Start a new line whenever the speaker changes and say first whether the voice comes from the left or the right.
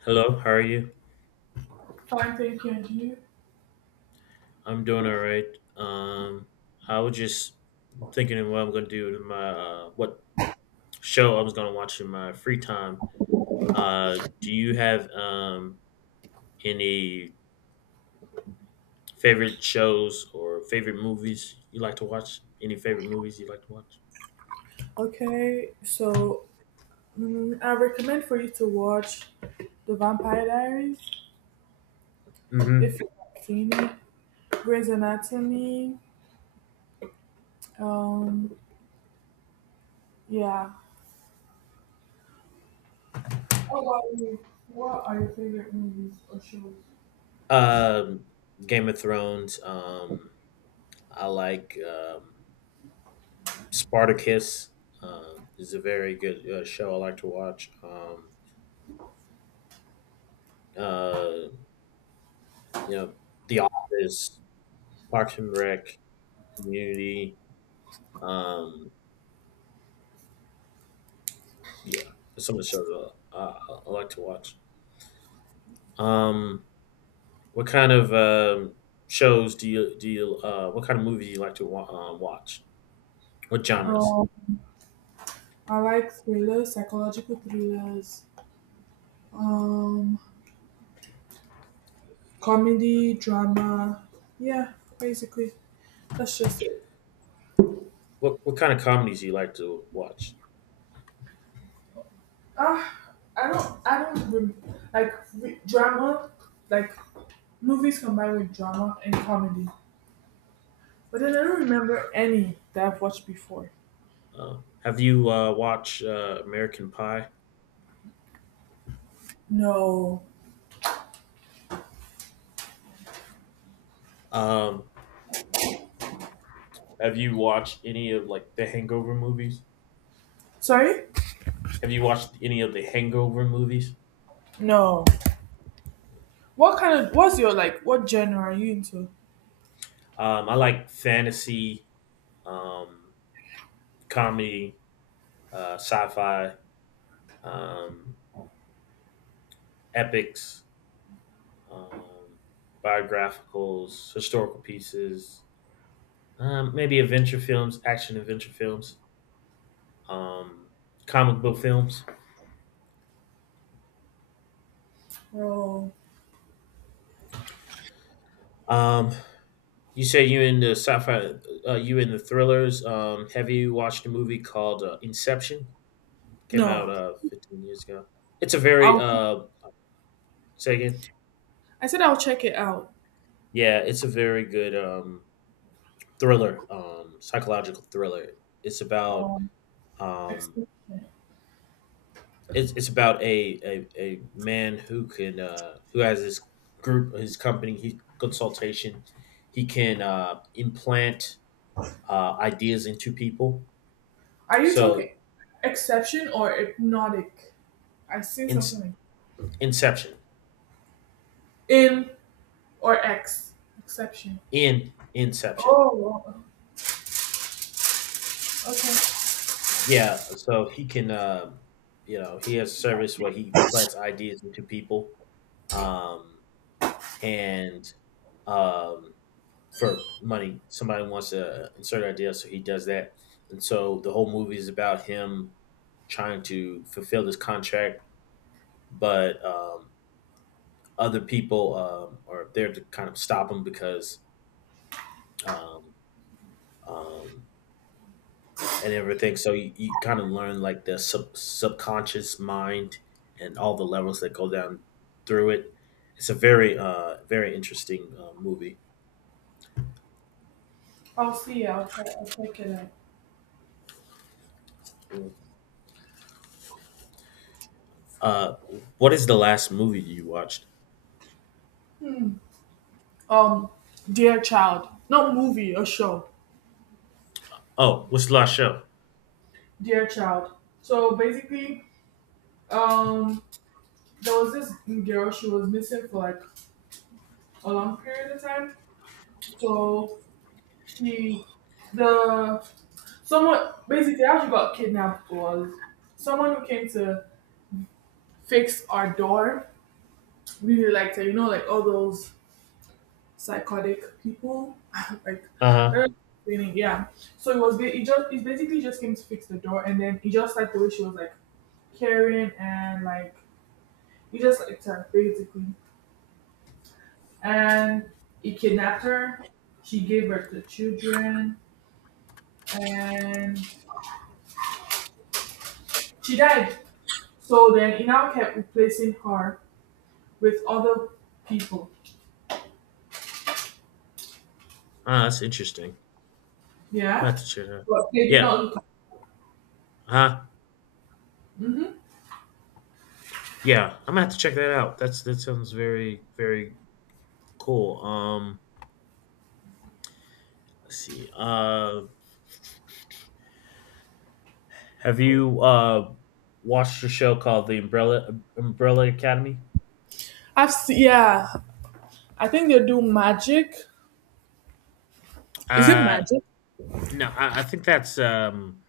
left: Hello, how are you?
right: Fine, thank you, and you?
left: I'm doing all right. Um, I was just thinking of what I'm gonna do in my what show I was gonna watch in my free time. Do you have any favorite shows or favorite movies you like to watch? Any favorite movies you like to watch?
right: Okay, so I recommend for you to watch The Vampire Diaries
left: Mm-hmm.
right: if you haven't seen it. Grey's Anatomy. Um, yeah. What about you? What are your favorite movies or shows?
left: Um, Game of Thrones. I like Spartacus. Is a very good show I like to watch. Uh, you know, The Office, Parks and Rec, Community. Um, yeah, there's some of the shows I, I, I like to watch. Um, what kind of shows do you? What kind of movies do you like to watch? What genres?
right: Um, I like thrillers, psychological thrillers, um, comedy, drama. Yeah, basically, that's just it.
left: What kind of comedies do you like to watch?
right: Ah, I don't rem- like re- drama, like movies combine with drama and comedy, but then I don't remember any that I've watched before.
left: Uh, have you watched American Pie?
right: No.
left: Um, have you watched any of like the Hangover movies?
right: Sorry?
left: Have you watched any of the Hangover movies?
right: No. What kind of what's your like what genre are you into?
left: I like fantasy. Um, Comedy, sci-fi, um, epics, um, biographicals, historical pieces, maybe adventure films, action adventure films, um, comic book films.
right: Oh
left: Um, you said you in the sci-fi, you in the thrillers. Have you watched a movie called Inception? Came out
right: no.
left: 15 years ago. It's a very
right: I'll
left: say again.
right: I said I'll check it out.
left: Yeah, it's a very good thriller, psychological thriller. It's about
right: Um
left: Um,
right: exception.
left: it's about a man who can who has this group, his company, his consultation. He can implant ideas into people.
right: Are you
left: So
right: talking exception or hypnotic? I seen
left: in,
right: something like
left: Inception,
right: in or ex exception.
left: in Inception,
right: Oh wow, okay.
left: yeah. So he can, he has a service where he implants ideas into people, um, and um, for money. Somebody wants to insert an idea, so he does that. And so the whole movie is about him trying to fulfill this contract, but other people are there to kind of stop him because um, um, and everything. So you kind of learn like the subconscious mind and all the levels that go down through it. It's a very, very interesting movie.
right: I'll see. I'll check it out.
left: Uh, what is the last movie you watched?
right: Hmm. um Dear child, not movie, a show.
left: Oh, what's the last show?
right: Dear child. So basically, um there was this girl, she was missing for like a long period of time. So she the someone, basically how she got kidnapped was someone who came to fix our door really liked her, you know, like all those psychotic people like
left: Uh
right: I
left: huh.
right: don't know, explaining, yeah, so it just it basically just came to fix the door, and then he just like the way she was like caring and like you just liked her basically. And he kidnapped her. She gave birth to children and she died. So then he now kept replacing her with other people.
left: Ah, that's interesting. I have
right: Yeah.
left: to check that.
right: But they did
left: Yeah.
right: not look.
left: Huh.
right: hmm
left: Yeah. I'm gonna have to check that out. That sounds very very cool. Let's see. Have you watched a show called The Umbrella Academy?
right: I've seen, yeah. I think they do magic. Is it
left: Uh.
right: magic?
left: No. I think that's.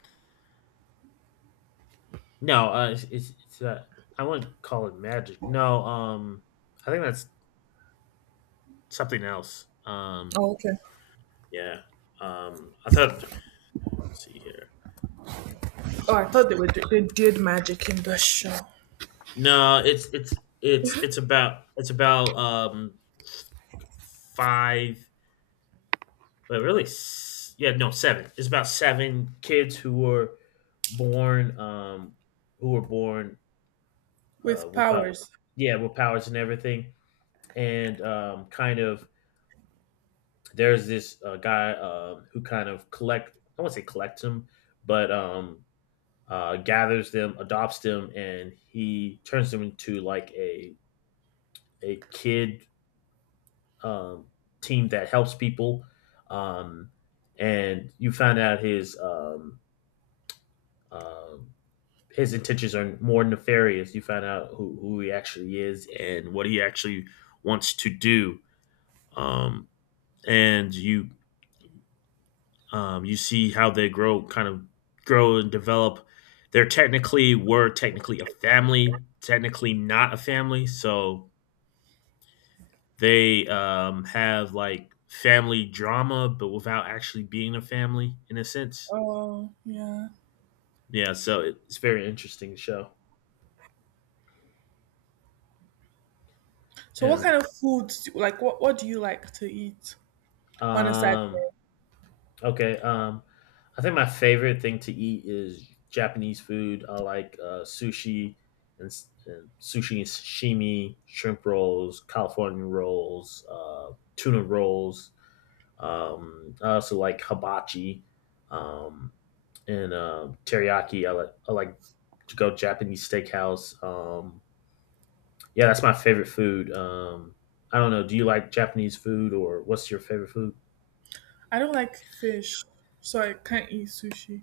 left: No. It's I wouldn't call it magic. No. I think that's something else.
right: Oh, okay.
left: Yeah. I thought. Let's see here.
right: Oh, I thought they were they did magic in the show
left: No, it's about it's about five, but really, yeah, no, seven. It's about seven kids born um who were born
right: with
left: without
right: powers.
left: yeah with powers and everything, and kind of there's this guy who kind of collect I won't say collects them, but gathers them, adopts them, and he turns them into like a kid um, team that helps people. Um, and you find out um his intentions are more nefarious. You find out who he actually is and what he actually wants to do. Um, and you you see how they grow, kind of grow and develop. They're technically were technically a family, technically not a family. So they, have, like, family drama, but without actually being a family in a sense.
right: Oh, yeah.
left: Yeah, so it's very interesting show.
right: So what
left: And,
right: kind of foods do, like what do you like to eat on a
left: um,
right: Saturday?
left: okay, I think my favorite thing to eat is Japanese food. I like, sushi and s and sushi and sashimi, shrimp rolls, California rolls, tuna rolls. I also like hibachi. Um and teriyaki. I like to go Japanese steakhouse. Yeah, that's my favorite food. I don't know. Do you like Japanese food or what's your favorite food?
right: I don't like fish, so I can't eat sushi.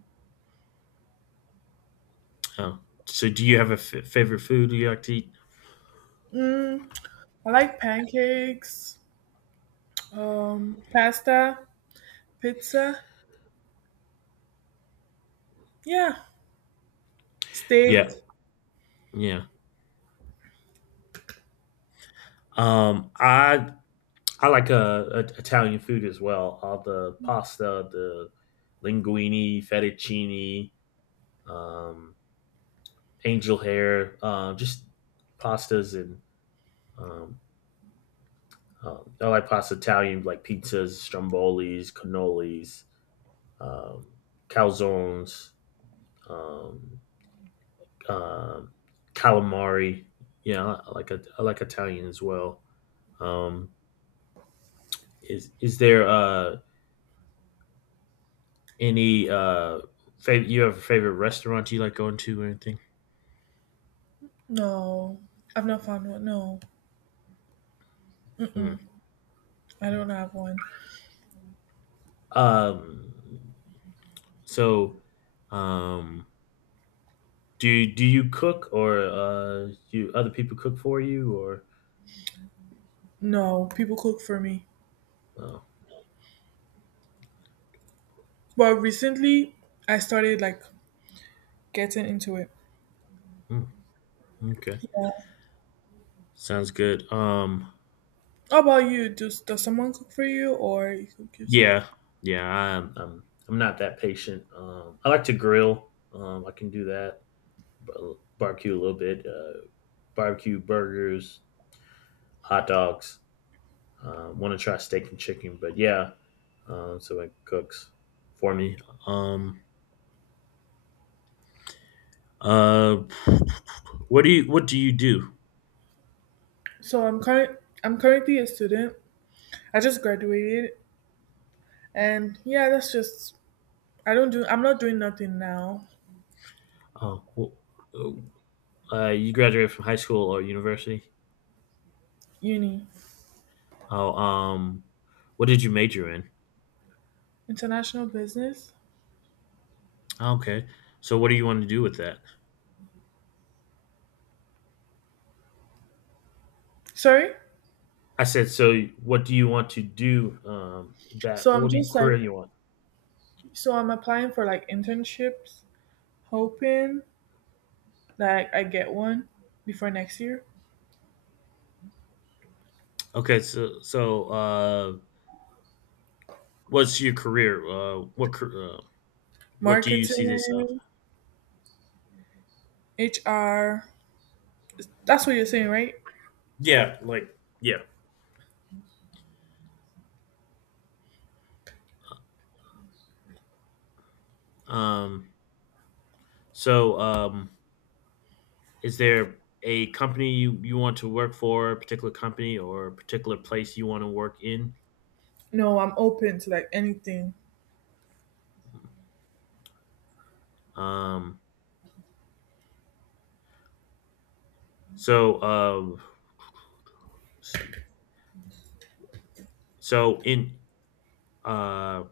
left: Oh, so do you have a favorite food you like to eat?
right: Mm, I like pancakes, pasta, pizza. Yeah, steak.
left: Yeah, yeah. Um, I like Italian food as well. All the pasta, the linguine, fettuccine, um, angel hair, just pastas and um, I like pasta Italian, like pizzas, strombolis, cannolis, um, calzones, um, um calamari. Yeah, I like Italian as well. Um, is there any you have a favorite restaurant you like going to or anything?
right: No, I've not found one. No,
left: Hmm.
right: I don't have one.
left: Um, so, um, do you cook or you other people cook for you or?
right: No, people cook for me.
left: Oh,
right: But recently, I started like getting into it.
left: hmm, okay.
right: Yeah.
left: Sounds good.
right: How about you? Does someone cook for you, or you cook yourself?
left: Yeah, yeah, I'm not that patient. I like to grill. I can do that. Barbecue a little bit. Barbecue burgers, hot dogs. Want to try steak and chicken, but yeah. So it cooks for me. Um, uh, what do you do?
right: So I'm current. I'm currently a student. I just graduated, and yeah, that's just I don't do, I'm not doing nothing now.
left: Oh, you graduated from high school or university?
right: Uni.
left: Oh, what did you major in?
right: International business.
left: Okay. So what do you want to do with that?
right: Sorry?
left: I said, so what do you want to do that
right: So I'm
left: what do you
right: just like,
left: career you want?
right: so I'm applying for like internships, hoping like I get one before next year.
left: Okay, so what's your career? What do you see this of?
right: Marketing, HR. That's what you're saying, right?
left: Yeah, like yeah. Um so um is there a company you want to work for, a particular company or a particular place you want to work in?
right: No, I'm open to like anything.
left: Um so um let's see. So in uh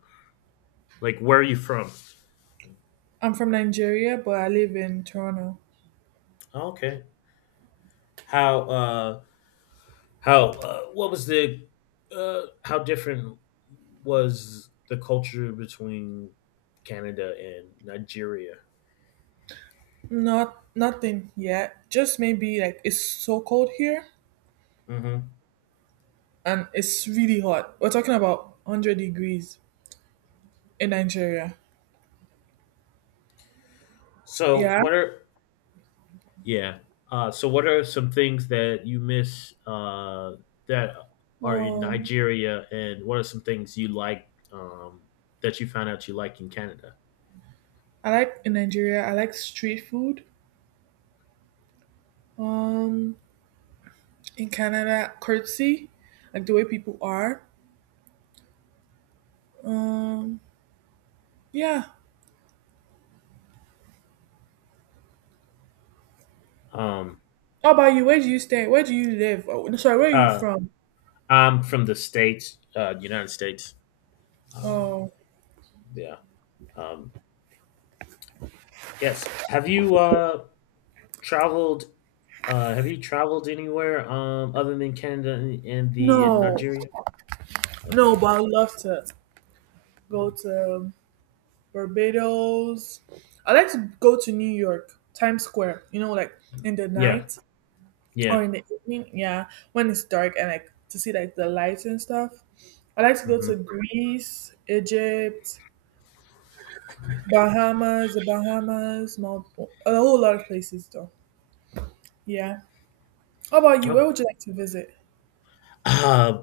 left: like where are you from?
right: I'm from Nigeria, but I live in Toronto.
left: Okay. how uh how, what was the how different was the culture between Canada and Nigeria?
right: Not nothing yet. Just maybe like it's so cold here,
left: Hmm.
right: and it's really hot. We're talking about 100 degrees in Nigeria.
left: So
right: Yeah.
left: what are yeah? So what are some things that you miss that are in
right: Um,
left: Nigeria, and what are some things you like that you found out you like in Canada?
right: I like, in Nigeria, I like street food. Um, in Canada, courtesy, like the way people are. Um, yeah.
left: Um,
right: How about you? Where do you stay? Where do you live? Oh, no, sorry, where are you
left: uh,
right: from?
left: I'm from the states, United States. Um,
right: Oh,
left: yeah. Um, Yes. Have you traveled have you traveled anywhere other than Canada and the
right: no,
left: Nigeria?
right: no,
left: Okay.
right: but I would love to go to Barbados. I like to go to New York, Times Square, you know, like in the
left: Yeah.
right: night or
left: Yeah.
right: in the evening, yeah, when it's dark and like to see like the lights and stuff. I like to go
left: Hmm.
right: to Greece, Egypt, Bahamas, the Bahamas, Maldives, a whole lot of places though. Yeah. How about you? Where
left: Okay.
right: would you like to visit?
left: Uh,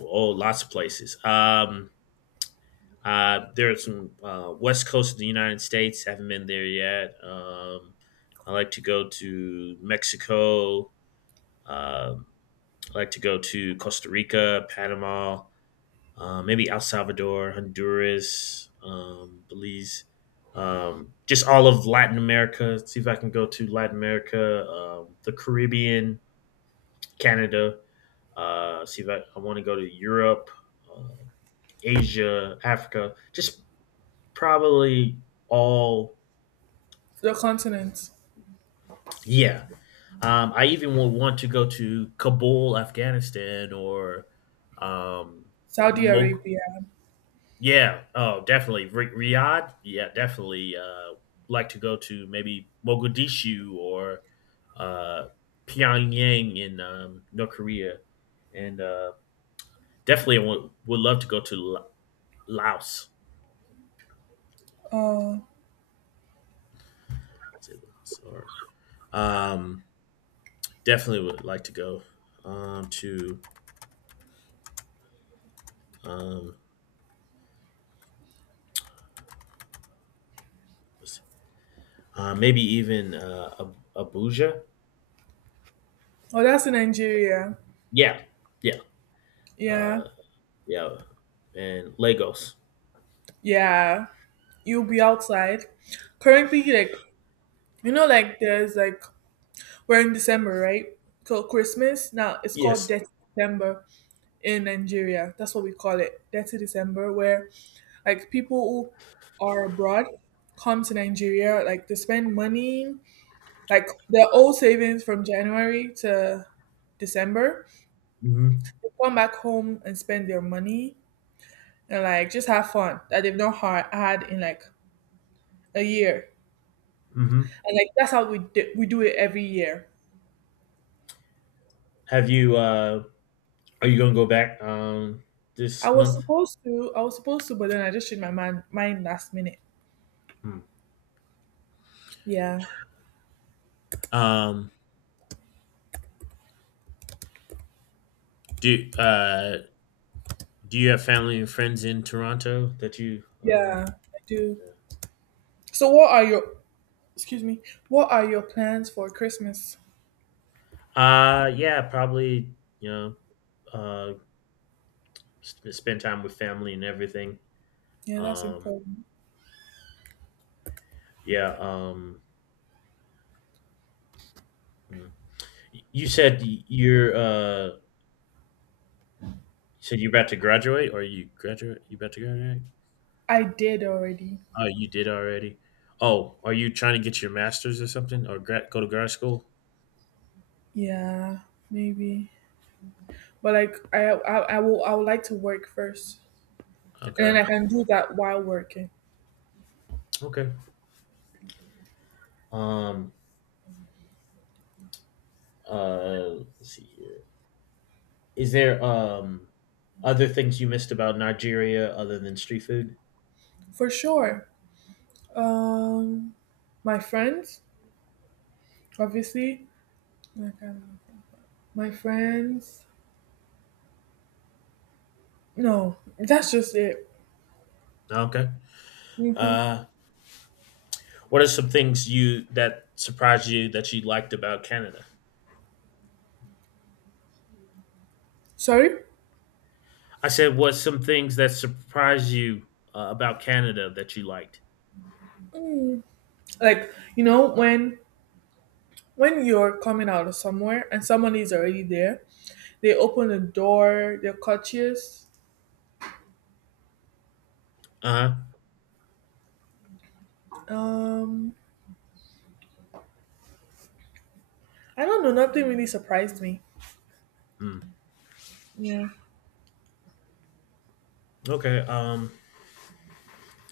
left: oh, lots of places. There's some West Coast of the United States. Haven't been there yet. I like to go to Mexico. Um, I like to go to Costa Rica, Panama, maybe El Salvador, Honduras, Belize, just all of Latin America. Let's see if I can go to Latin America, the Caribbean, Canada. See if I want to go to Europe, uh, Asia, Africa. Just probably all,
right: The continent,
left: yeah. I even would want to go to Kabul, Afghanistan, or um,
right: Saudi
left: Mog-
right: Arabia.
left: yeah. Oh, definitely. Ri Riyadh? Yeah, definitely, like to go to maybe Mogadishu or, uh, Pyongyang in, North Korea, and, definitely would love to go to Laos.
right: Oh,
left: Is it Laos or um, definitely would like to go, um, to, um, what's maybe even, Ab Abuja?
right: oh, that's in Nigeria.
left: Yeah. Yeah.
right: Yeah,
left: Uh, yeah, and Lagos.
right: yeah. You'll be outside. Currently, like you know, like there's like we're in December, right? So Christmas, now it's called
left: Yes.
right: Death December, in Nigeria. That's what we call it, Dirty December, where like people who are abroad come to Nigeria, like to spend money, like their old savings from January to December.
left: Mhm.
right: They come back home and spend their money and like just have fun that they've not had in like a year.
left: Mhm.
right: And like that's how we do it every year.
left: Have you? Are you going to go back
right: I
left: this
right: was
left: month?
right: supposed to, I was supposed to, but then I just changed my mind last minute.
left: Hmm.
right: Yeah,
left: Um, do uh, Do you have family and friends in Toronto that you? Uh,
right: yeah, I do. So, what are your Excuse me. What are your plans for Christmas?
left: uh yeah, probably. You know, uh, spend time with family and everything.
right: Yeah, that's
left: Um,
right: important.
left: yeah. Mm. You said you're. Uh, you said you're about to graduate, or you graduate? You about to graduate?
right: I did already.
left: Oh, you did already. Oh, are you trying to get your master's or something, or go to grad school?
right: Yeah, maybe. But like, I would like to work first, and then
left: Okay.
right: I can do that while working
left: Okay. Um. Let's see here. Is there other things you missed about Nigeria other than street food?
right: for sure. Um, my friends, obviously. Like, my friends. No, that's just it.
left: Okay.
right: hmm
left: Uh. What are some things you that surprised you that you liked about Canada?
right: Sorry.
left: I said, what's some things that surprised you about Canada that you liked?
right: Mm. Like you know when you're coming out of somewhere and someone is already there, they opened the door. They're courteous.
left: Uh huh.
right: Um, I don't know. Nothing really surprised me.
left: Hmm.
right: Yeah.
left: Okay.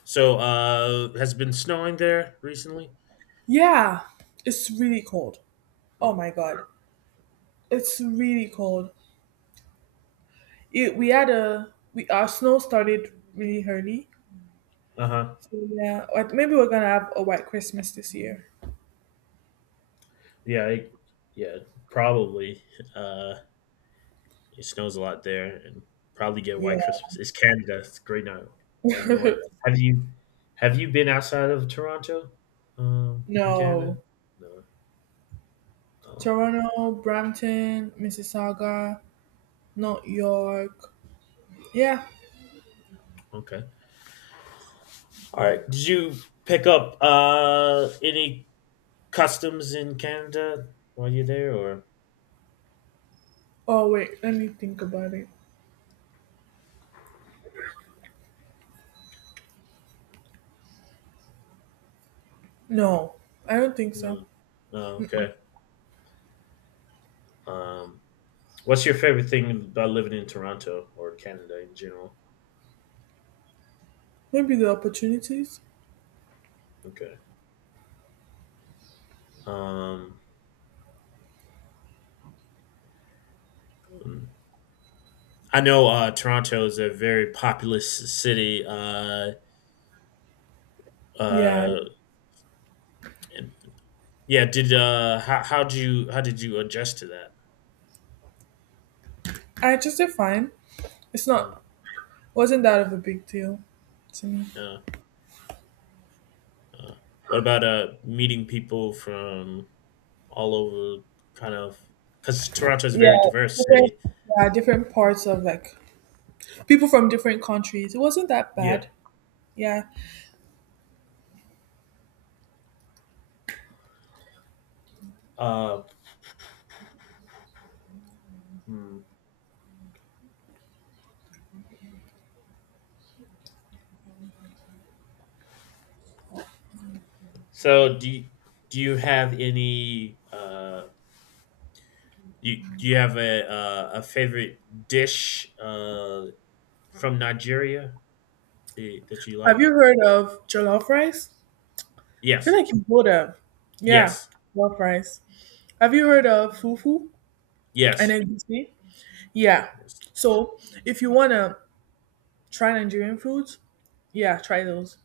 left: So, has it been snowing there recently?
right: Yeah, it's really cold. Oh
left: Uh
right: my god, it's really cold. We had a we our snow started really early,
left: huh.
right: so yeah, I- maybe we're gonna have a white Christmas this year.
left: Yeah. It, yeah. Probably. Uh. It snows a lot there, and probably get
right: Yeah,
left: white Christmas. It's Canada. It's great now. White North. Have you have you been outside of Toronto, in Canada?
right: no,
left: No. Oh,
right: Toronto, Brampton, Mississauga, North York. Yeah.
left: okay. All right. Did you pick up any customs in Canada while you're there, or
right: Oh wait, let me think about it. No, I don't think so.
left: no? No. Okay. Um, what's your favorite thing about living in Toronto or Canada in general?
right: Maybe the opportunities.
left: Okay. Um, hmm. I know Toronto is a very populous city.
right: Yeah,
left: Uh, and- yeah. Did how how did you adjust to that?
right: I just did fine. It's
left: Hmm.
right: not wasn't that of a big deal to me.
left: Uh, uh, what about meeting people from all over? Kind of because Toronto is a
right: Yeah,
left: very diverse
right: different,
left: city.
right: yeah, different parts of like people from different countries. It wasn't that
left: Yeah.
right: bad. Yeah.
left: Uh, hmm. So do you, do you have any? Do you have a favorite dish from Nigeria eh, that you like?
right: Have you heard of jollof rice? I feel
left: Yes.
right: like you would have. Yeah,
left: Yes.
right: jollof rice. Have you heard of fufu and
left: Yes.
right: egusi? Yeah.
left: Yes.
right: So if you wanna try Nigerian foods, yeah, try those.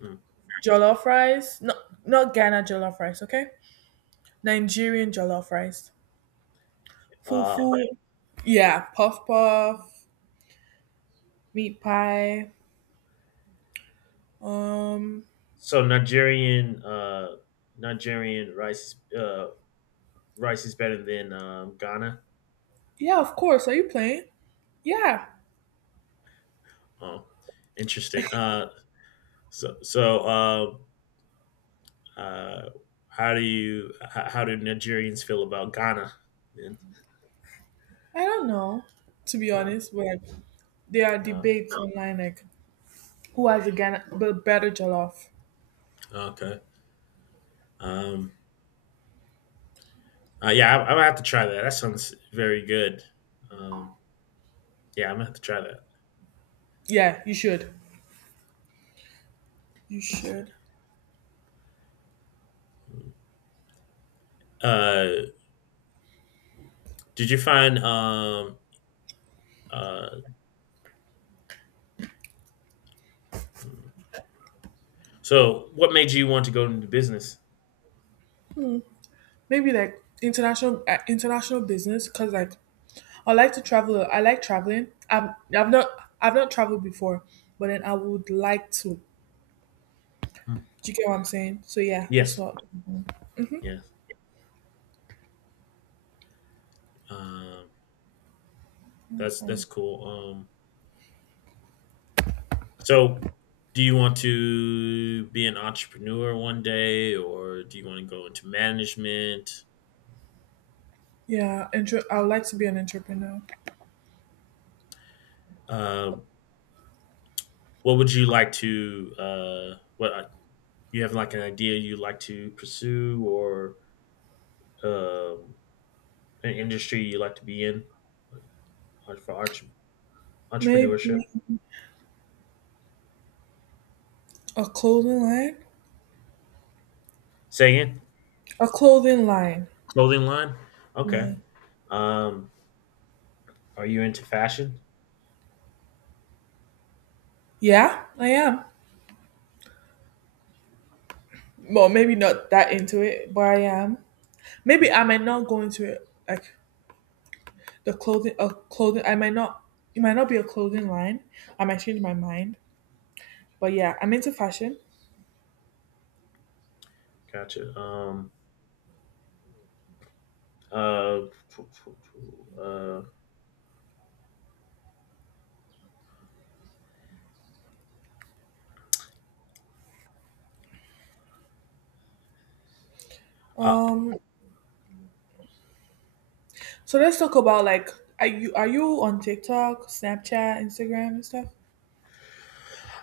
left: Mm.
right: Jollof rice, not not Ghana jollof rice, okay? Nigerian jollof rice,
left: Uh,
right: fufu, yeah, puff puff, meat pie. Um,
left: so Nigerian Nigerian rice uh, rice is better than Ghana.
right: yeah, of course. Are you playing? Yeah,
left: Oh, interesting. So so uh, uh, how do you how do Nigerians feel about Ghana? Then?
right: I don't know. To be
left: Uh,
right: honest, where there are
left: uh,
right: debates online, like who has a Ghana, the better jollof.
left: okay. Um, yeah, I'm gonna have to try that. That sounds very good. Um, yeah, I'm gonna have to try that.
right: Yeah, you should. You
left: See.
right: should.
left: Uh, did you find uh, hmm. So, what made you want to go into business?
right: Maybe like international business, cause like I like to travel. I like traveling. I've not I've not traveled before, but then I would like to.
left: Hmm.
right: Do you get what I'm saying? So yeah, that's
left: Yes,
right: what.
left: yeah, um, that's
right: Um,
left: cool. So, do you want to be an entrepreneur one day, or do you want to go into management?
right: yeah, I would like to be an entrepreneur.
left: Uh, what would you like to? What You have like an idea you like to pursue, or um, an industry you like to be in for
right: Maybe
left: entrepreneurship?
right: a clothing line.
left: Say again,
right: A clothing line.
left: clothing line. Okay.
right: Yeah.
left: Um, Are you into fashion?
right: Yeah, I am. Well, maybe not that into it, but I am. Maybe I might not go into it like the clothing. A clothing. I might not. It might not be a clothing line. I might change my mind. But yeah, I'm into fashion.
left: Gotcha. Uh. Uh. I
right: Um. So let's talk about like, are you on TikTok, Snapchat, Instagram, and stuff?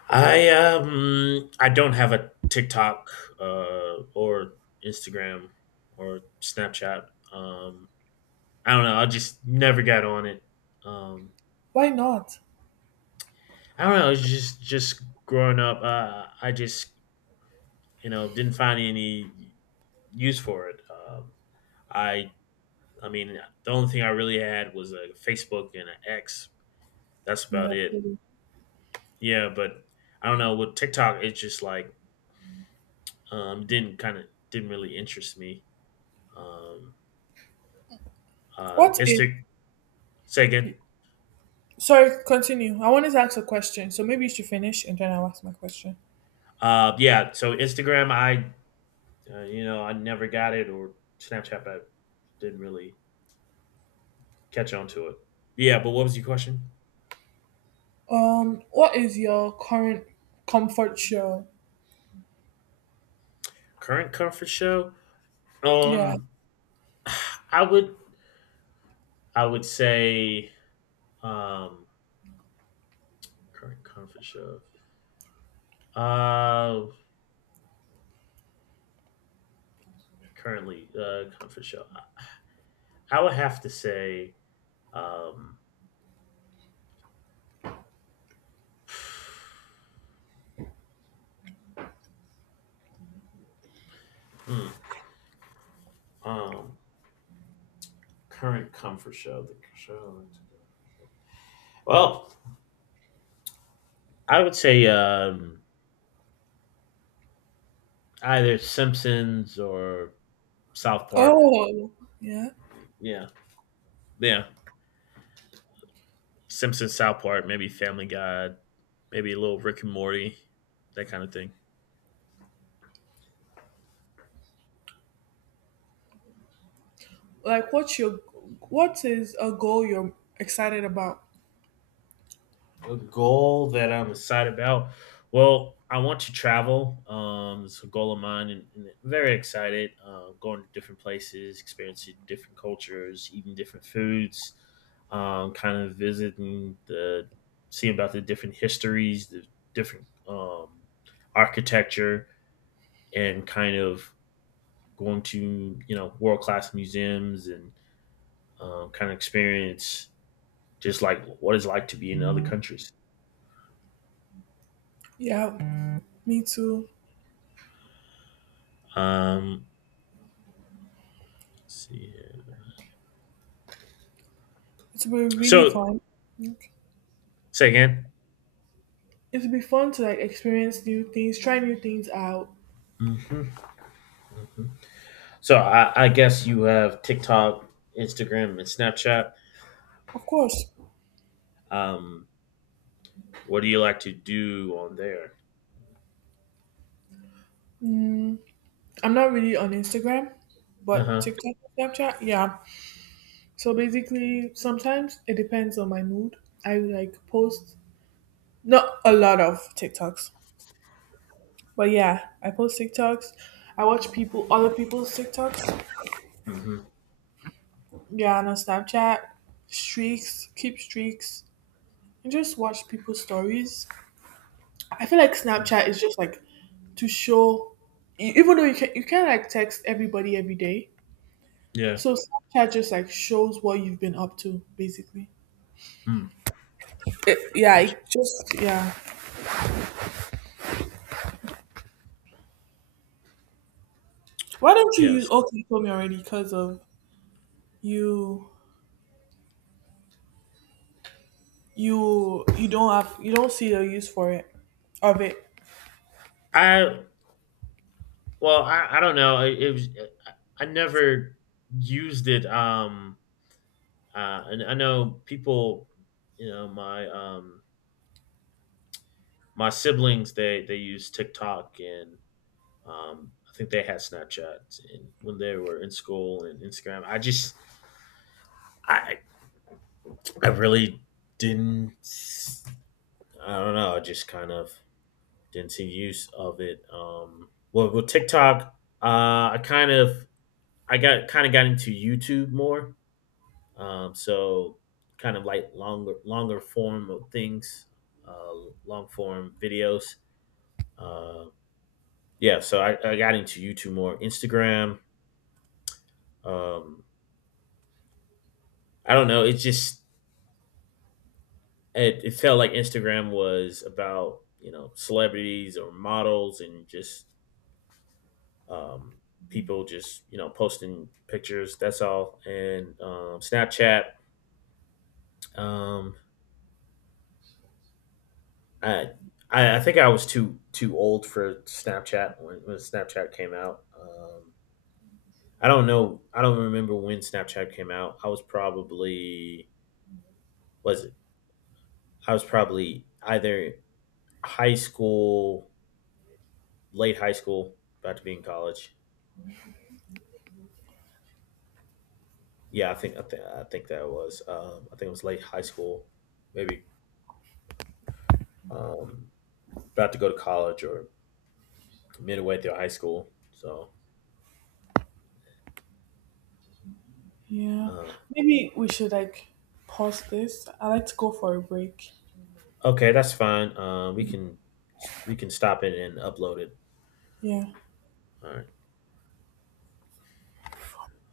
left: I don't have a TikTok, or Instagram, or Snapchat. Um. I don't know. I just never got on it. Um.
right: Why not?
left: I don't know. It's just growing up. I just didn't find any use for it. I. I mean, the only thing I really had was a Facebook and an X. That's about
right: Yeah.
left: it. Yeah, but I don't know with TikTok. It's just like didn't kind of didn't really interest me. Um,
right: What is
left: Insta, say again.
right: Sorry, continue. I wanted to ask a question, so maybe you should finish and then I'll ask my question.
left: Yeah, so Instagram, I I never got it, or Snapchat, I didn't really catch on to it. Yeah, but what was your question?
right: What is your current comfort show?
left: Current comfort show?
right: Yeah.
left: Um, I would I would say um current comfort show. Uh, currently uh comfort show. I would have to say um Hmm. Um, current comfort show. The show. Well, I would say either Simpsons or South Park.
right: Oh, yeah.
left: Yeah. Yeah, Simpsons, South Park, maybe Family Guy, maybe a little Rick and Morty, that kind of thing.
right: Like, what's your, what is a goal you're excited about?
left: A goal that I'm excited about. Well, I want to travel. It's a goal of mine, and I'm very excited. Going to different places, experiencing different cultures, eating different foods, kind of visiting the, seeing about the different histories, the different architecture, and kind of going to world class museums and kind of experience just like what it's like to be in other countries.
right: Yeah, me too.
left: Um, let's see here.
right: It's been really
left: So,
right: fun.
left: say again.
right: It'll be fun to like experience new things, try new things out.
left: Mm-hmm, mm-hmm. So, I guess you have TikTok, Instagram, and Snapchat.
right: Of course,
left: Um, what do you like to do on there?
right: I'm not really on Instagram,
left: Uh
right: but
left: huh.
right: TikTok, Snapchat, yeah. So basically, sometimes it depends on my mood. I like post not a lot of TikToks, but yeah, I post TikToks. I watch people, other people's TikToks.
left: Mm-hmm.
right: Yeah, and on Snapchat, streaks, keep streaks, and just watch people's stories. I feel like
left: Mm-hmm.
right: Snapchat is just like to show, e- even though you can't like text everybody every day.
left: Yeah.
right: So Snapchat just like shows what you've been up to, basically.
left: Mm.
right: It, yeah,
left: Int-
right: it just yeah. Why don't you use
left: Yes.
right: okay, you told me already because of you you don't have you don't see a use for it of it.
left: I Well, I don't know. It was I never used it. And I know people, you know, my my siblings, they use TikTok and I think they had Snapchat and when they were in school and Instagram. I just I I really didn't. I don't know. I just kind of didn't see use of it. Well, with TikTok, I kind of I got got into YouTube more. So kind of like longer form of things, uh, long form videos. Uh, yeah, so I got into YouTube more. Instagram. Um, I don't know. It just it felt like Instagram was about celebrities or models and just um, people just posting pictures. That's all. And Snapchat, um, I, I think I was too old for Snapchat when Snapchat came out. I don't know. I don't remember when Snapchat came out. I was probably was it? I was probably either high school, late high school, about to be in college. Yeah, I think that was I think it was late high school, maybe um, about to go to college or midway through high school. So
right: Yeah.
left: uh,
right: Maybe we should like pause this. I like to go for a break.
left: okay, that's fine. We can stop it and upload it.
right: Yeah.
left: All right.